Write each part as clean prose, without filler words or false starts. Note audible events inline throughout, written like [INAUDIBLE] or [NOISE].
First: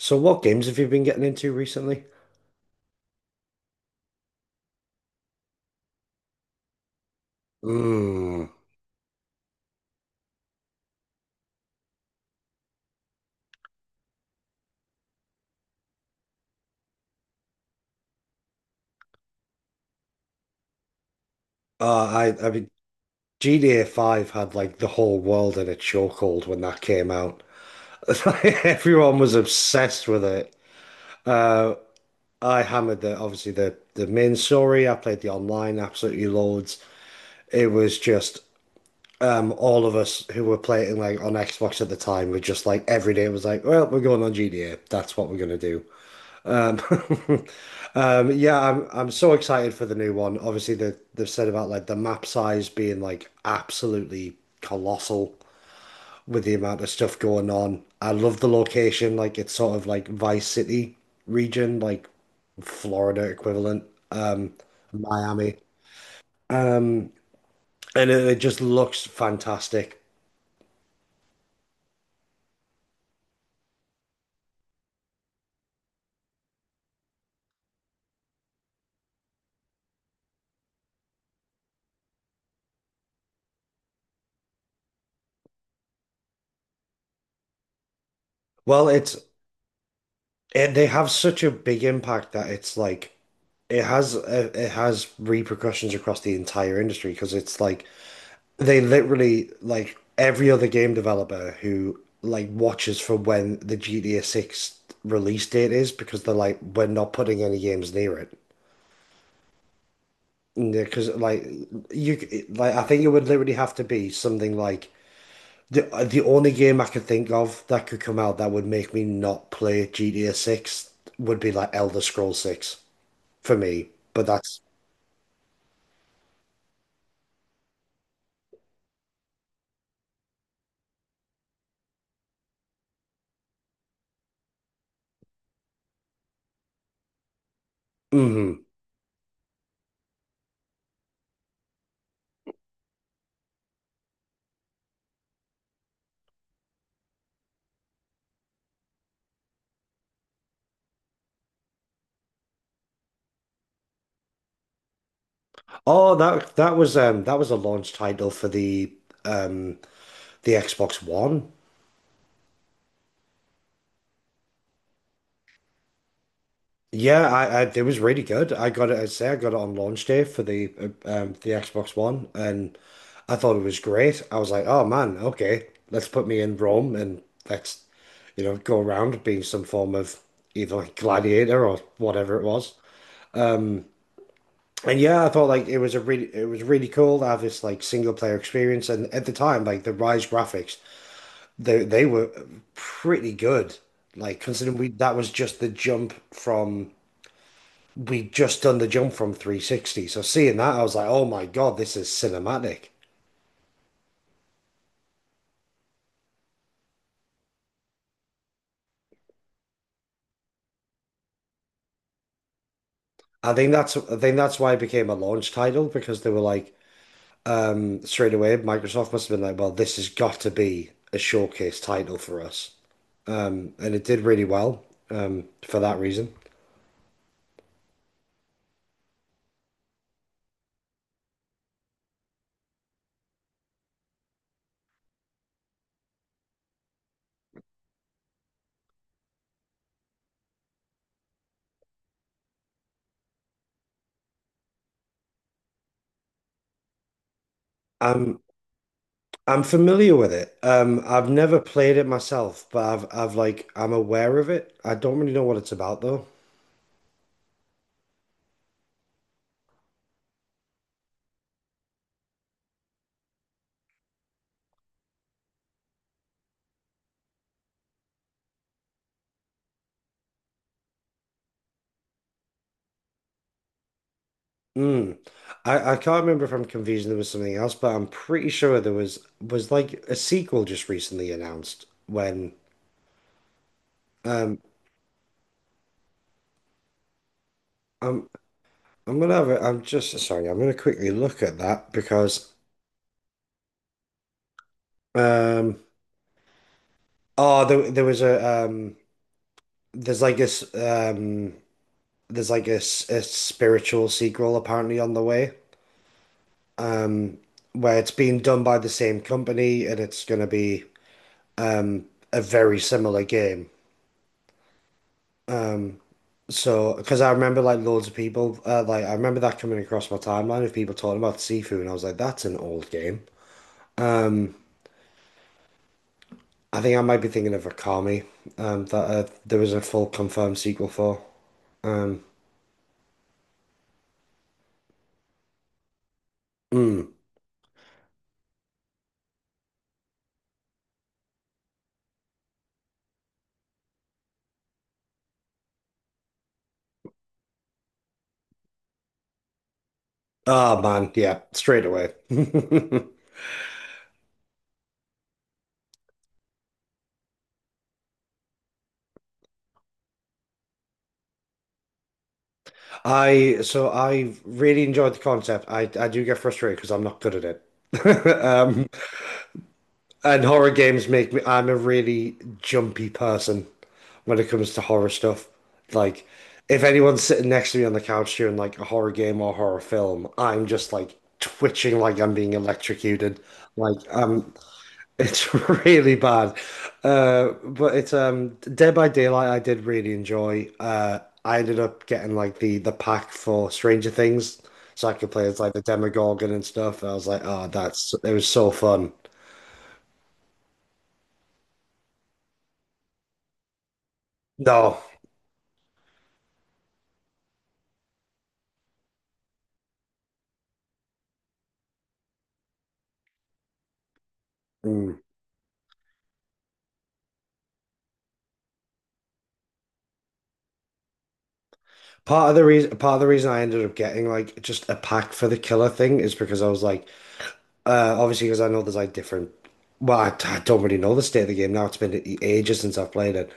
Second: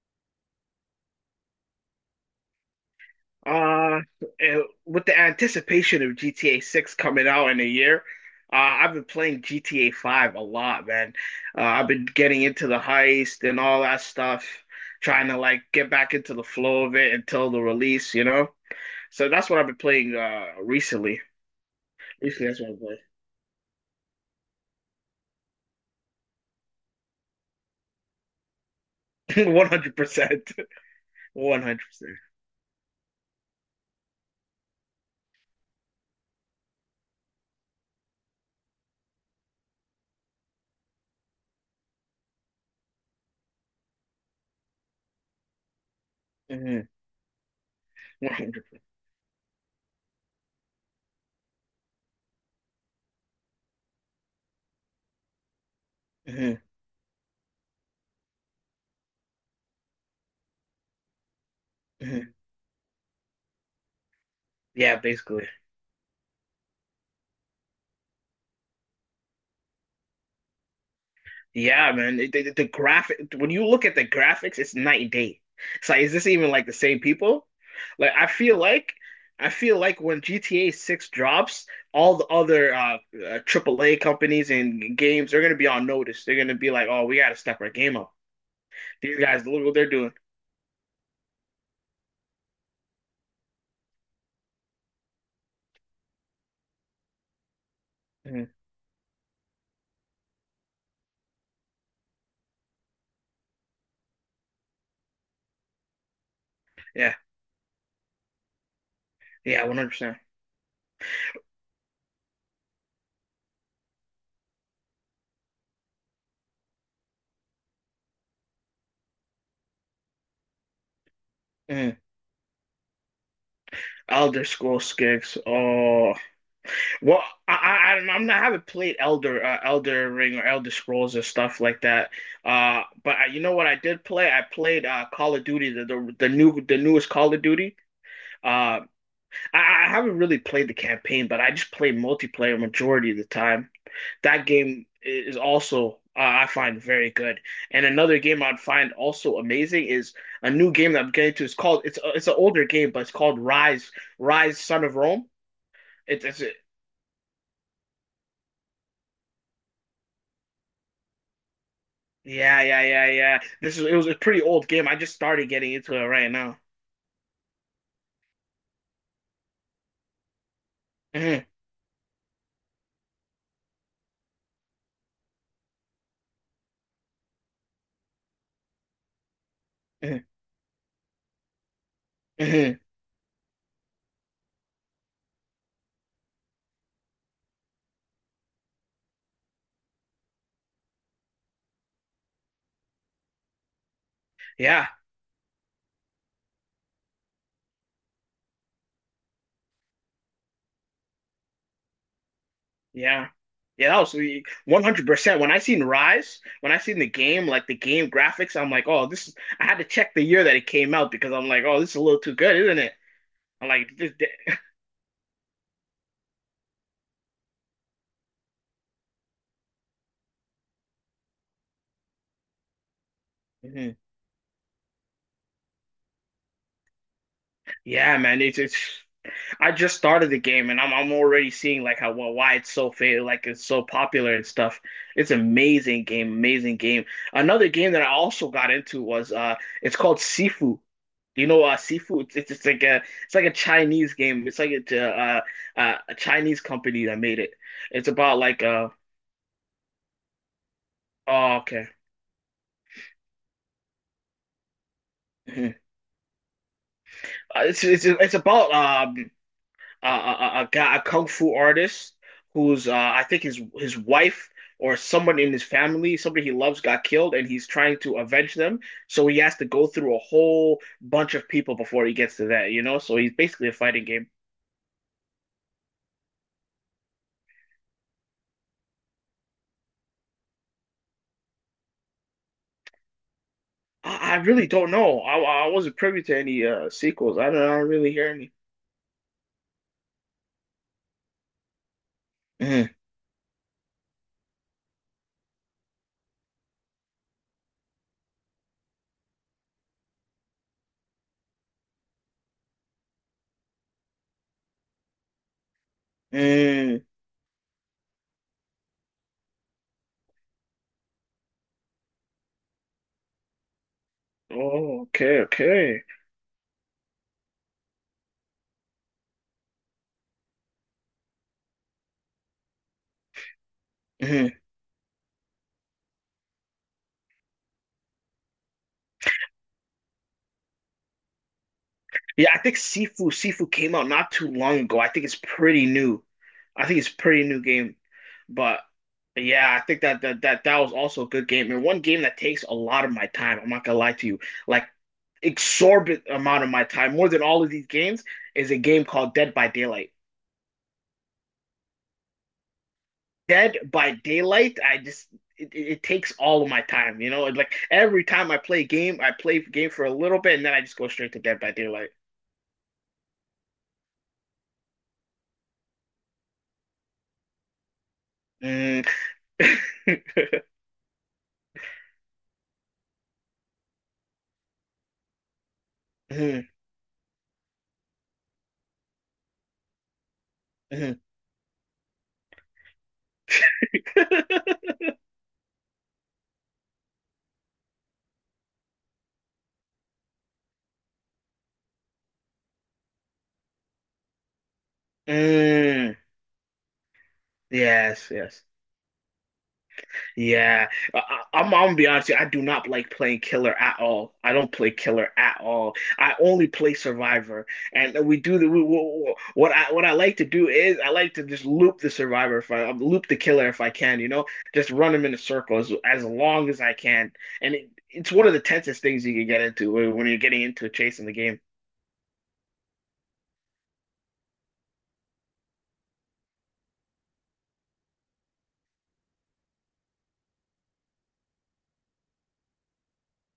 So what games have you been getting into recently? Uh, and with the anticipation of GTA 6 coming out in a year, Mm. I've been playing GTA 5 a lot, man. I've been getting into the heist and all that stuff, trying to like get back into the flow of it until the release, you know? So that's what I've been playing recently. Uh, I Recently, I that's mean what I play. GTA 5 had like the whole world in a chokehold when that came out. [LAUGHS] Everyone was [LAUGHS] obsessed with 100%. it. Uh, 100%. Percent I hammered the obviously the main story. I played the online absolutely loads. It was just all of us who were playing like on Xbox at the time were just like every day it was like, well, we're going on GTA. That's what we're gonna do. Hmm. Um, [LAUGHS] yeah, 100. I'm so excited for the new one. Obviously, they've said about like the map size being like absolutely colossal with the Hmm. amount of stuff going on. I love the location, like it's sort of like Vice City region, like Hmm. Florida equivalent, um, Yeah, basically. Miami, um, and it just looks fantastic. Yeah, man. The graphic when you look at the graphics, it's night and day. It's like, is this even like the same people? Like, I feel like when GTA 6 drops, all the other AAA companies and games they're gonna be on notice. They're gonna be like, oh, we gotta step our game up. Well, it's These guys, look what they're doing. They have such a big impact that it's like it has repercussions across the entire industry because it's like Mhm. they literally like every other game developer who like watches for when the GTA 6 release date is because they're like we're not Yeah, putting any games near it. yeah, 100%. Because like you like I think it would literally have to be something like the the only game I could think of that could come out that would make me not play GTA 6 would be like Mhm. Elder Scrolls 6 for me. But Elder that's Scrolls Six. Oh, well, I don't know. I'm not, I haven't played Elder Ring or Elder Scrolls and stuff like that. But you know what I did play? I played Call of Duty, the newest Call of Duty. hmm Uh, I haven't really played the campaign, but I just play multiplayer majority of the time. That game is also I find very good. And another game I'd find also amazing is a new game that I'm getting to. It's an older game, but it's called Rise Son of Rome. Oh, It's that was that was a launch title for um the Xbox One. Yeah, yeah, yeah, yeah. This is It was a pretty old game. I just started getting into it right now. Yeah, I it was really good. I got it. I'd say I got it on launch day for Mhm, the Xbox One, and I thought it was great. I was like, oh man, okay, let's put me in Rome and let's, you know, go around being some form of mhm, either like gladiator or whatever it was. mhm. And yeah, I thought like it was a really it was really cool to have this like single player experience. And at the time, like the Rise graphics, they were pretty good. Like considering we Yeah, that was just the jump from. We just done the jump from 360. So seeing that, I was like, oh my God, this is cinematic. yeah. Yeah, that was 100%. When I seen Rise, when I seen the game, like the game graphics, I'm like, oh, this is, I had to check the year that it came out because I'm like, oh, this is a little too good, isn't it? I'm like, this, I think this- that's why it became a launch title because they were like, straight away, Microsoft must have been like, well, this has got to be a showcase title for us. And Mhm. it did really well, for that reason. Yeah, man. It's I just started the game and I'm already seeing like why it's so fa like it's so popular and stuff. It's amazing game, amazing game. Another game that I also got into was it's called Sifu. Do you know Sifu? It's like a Chinese game. It's like a Chinese company that made it. It's about Um, like uh I'm familiar with it. I've oh never okay. played [LAUGHS] it myself, but I'm aware of it. I don't really know what it's Mhm. about though. It's about a guy, a kung fu artist who's I think his wife or someone in his family, somebody he loves, got killed, and he's trying to avenge them. So he has to go through a whole bunch of people before he gets to that. So he's basically a fighting game. Mm. I can't remember if I'm confusing. There was something else, but I'm pretty sure there was like a sequel just recently announced. When I um, really don't know. I wasn't privy to any sequels. I don't really I'm hear any. Gonna I'm just sorry. I'm gonna quickly look at that because Mm, um, oh, there was a there's like this um, there's like a, a spiritual sequel apparently on the way. mm. Um, where it's being done by the same company and it's gonna be um a very similar game. Oh, okay, Um, okay. so because I remember like loads of people, like I remember that coming across my timeline of people talking about Sifu, and I was like, that's an old game. Mhm. Um, I think I might be thinking of Akami, that there was a full confirmed sequel for. Um, Yeah, I think Sifu came out not too long ago. I think it's pretty new. I think it's mm. a pretty new game. But But yeah, I think that was also a good game and one game that takes a lot of my time. I'm not gonna lie to you, like exorbitant amount of my time, more than all of these games, is a game called Dead by Daylight. Oh man, yeah, straight away. [LAUGHS] Dead by Daylight, I just it takes all of my time, you know. And like every time I play a game, I play a game for a little bit and then I just go straight to Dead by Daylight. I so I really enjoyed the concept. I do get frustrated because I'm not good at it. [LAUGHS] Um, Mm. and [LAUGHS] horror games make me, I'm a really jumpy person when it comes to horror stuff. Like, Mm, if anyone's sitting next to me on the couch during like a horror game or horror film, I'm just like mm. twitching like I'm being electrocuted. Like, [LAUGHS] it's [LAUGHS] really bad. But it's Dead by Daylight. I did really enjoy. I ended up getting like the pack for Stranger Things, so I could play as like the Mm. Demogorgon and stuff. I was like, oh, that's Yes, it was yes. so fun. Yeah, I, I- am I'm gonna be honest. With you, I do not like playing killer at all. I don't play No. killer at all. I only play survivor, and we do the we- what I like to do is I like to just loop the survivor if I loop the killer if I can. You know, just run Mm. them in a circle as long as I can, and it's one of the tensest things you can get into when you're getting into a chase in the game. Part of the reason I ended up getting like just a pack for the killer thing is because I was like, obviously because I know there's like different. Well, I don't really know the state of the game now. Ages since I've played it,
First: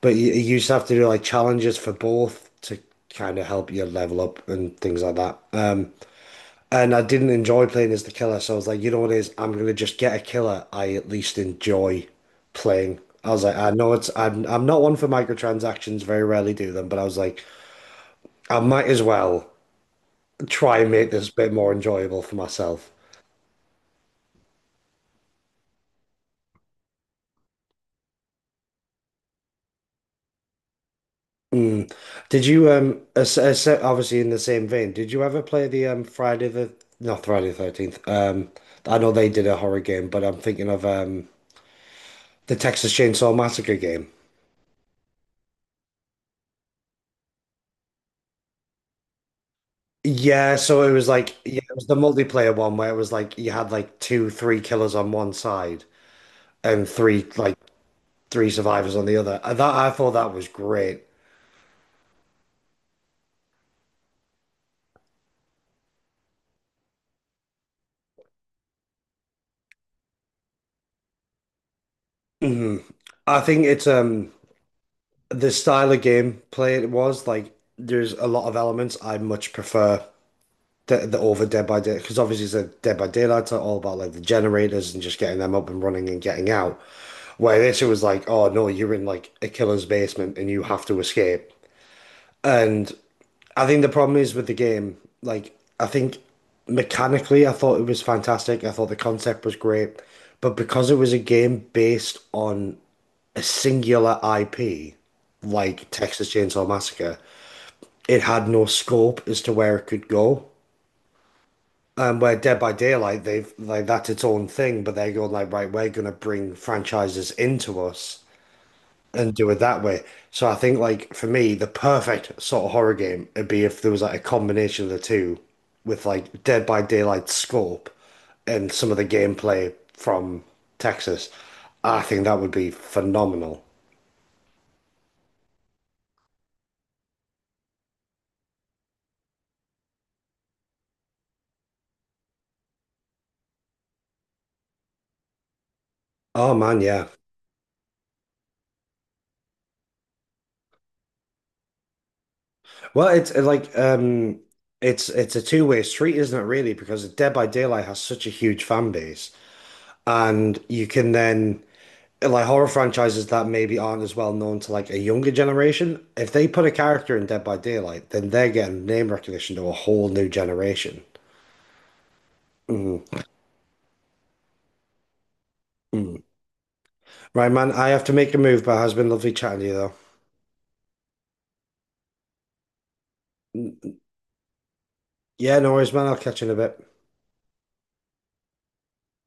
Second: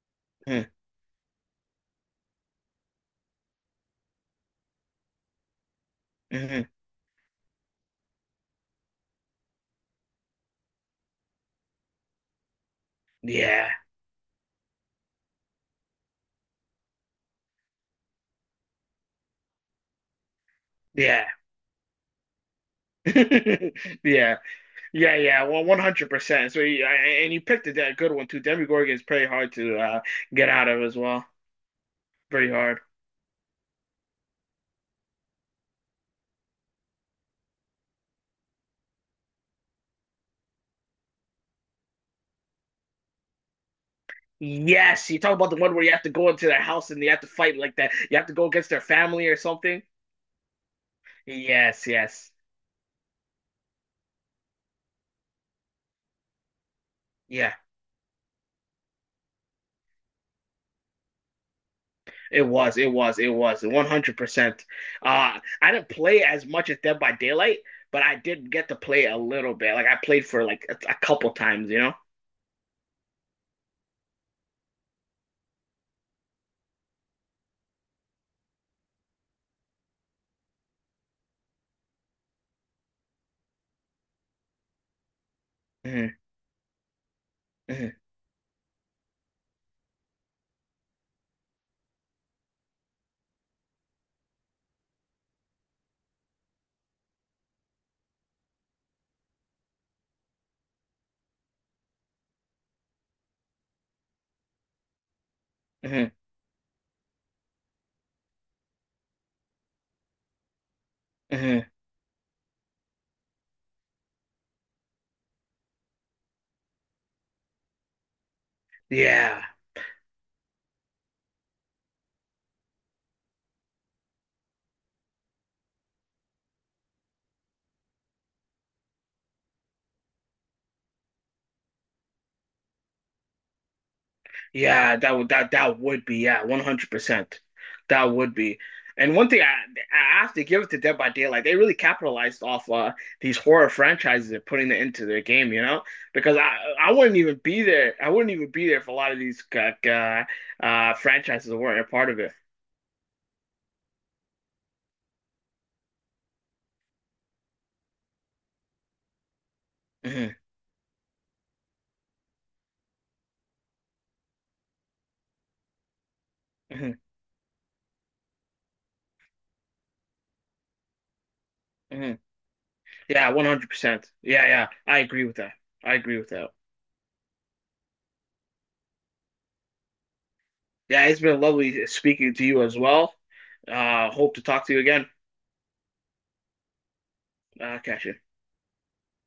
but you used Mm, to have to do like challenges for both to kind of help you level up and things like that. Mhm. And I didn't enjoy playing as the killer, so I was like, you know what it is? I'm gonna just get a killer I at least enjoy playing. I was like, I Yeah, know it's I'm not one for microtransactions, very rarely do them, but I was like, I might as well try and make yeah, this a bit more enjoyable for myself. [LAUGHS] yeah. Yeah, yeah, well, 100%. So, and you picked a good one too. Demogorgon is pretty hard to get out of as well. Mm. Did Pretty you hard. Obviously in the same vein, did you ever play the Friday the not Friday the 13th. I know they did a horror game, but I'm thinking of the Texas Chainsaw Massacre game. Yes, you talk about the one where you have to go into their house and you have to fight like that. You have to go against their family or something. Yeah, so it was like yeah, it was Yes, the yes. multiplayer one where it was like you had like three killers on one side and Yeah, three survivors on the other. That I thought that was great. it was 100%. I didn't play as much as Dead by Daylight, but I did get to play a little bit. Like, I played for like a couple times, you know? Mhm. I think it's the style of gameplay it was like there's a lot of elements I much prefer the over Dead by Day because obviously it's a Dead by Daylight are all about like the generators and just getting them up and running and Hmm. getting out. Where this it Hmm. was like, oh no, you're in like a killer's basement and you have to escape. And I think the problem is with the game, like I think mechanically I thought it was fantastic. I thought the concept was great, but because it was a game based on a singular IP, like Hmm. Texas Chainsaw Massacre, it had no scope as to where it could go. Hmm. And where Dead by Daylight, they've like that's its own thing, but they're going like, right, we're gonna bring franchises into us and Yeah. do it that way. So I think like for me, the perfect sort of horror game would be if there was like a combination of the two with like Dead by Daylight scope and some of the gameplay from Texas. I think that would be phenomenal. Yeah, that would be yeah, 100%. That would be. And one thing I have to give it to Dead by Daylight, they really capitalized off these horror franchises and putting it into their game, you know? Because Oh I man, I yeah. wouldn't even be there. I wouldn't even be there if a lot of these franchises weren't a part of it. Well, it's it's a two-way street, isn't it, really? Because Dead by Daylight has such a huge fan base. Hmm. And you can then like horror franchises that maybe aren't as well known to like a younger generation, if they put a Hmm. character in Dead by Daylight, then they're getting name recognition to a whole new generation. Hmm. Mm, Yeah, 100%. Yeah, yeah. I agree with that. I agree mm. with that. Right, man, I have to make a move, but it has been lovely chatting to you though. Yeah, it's been lovely speaking to you as well. Hope to talk to you again. Yeah, no worries, man. I'll catch you in a bit. Catch you.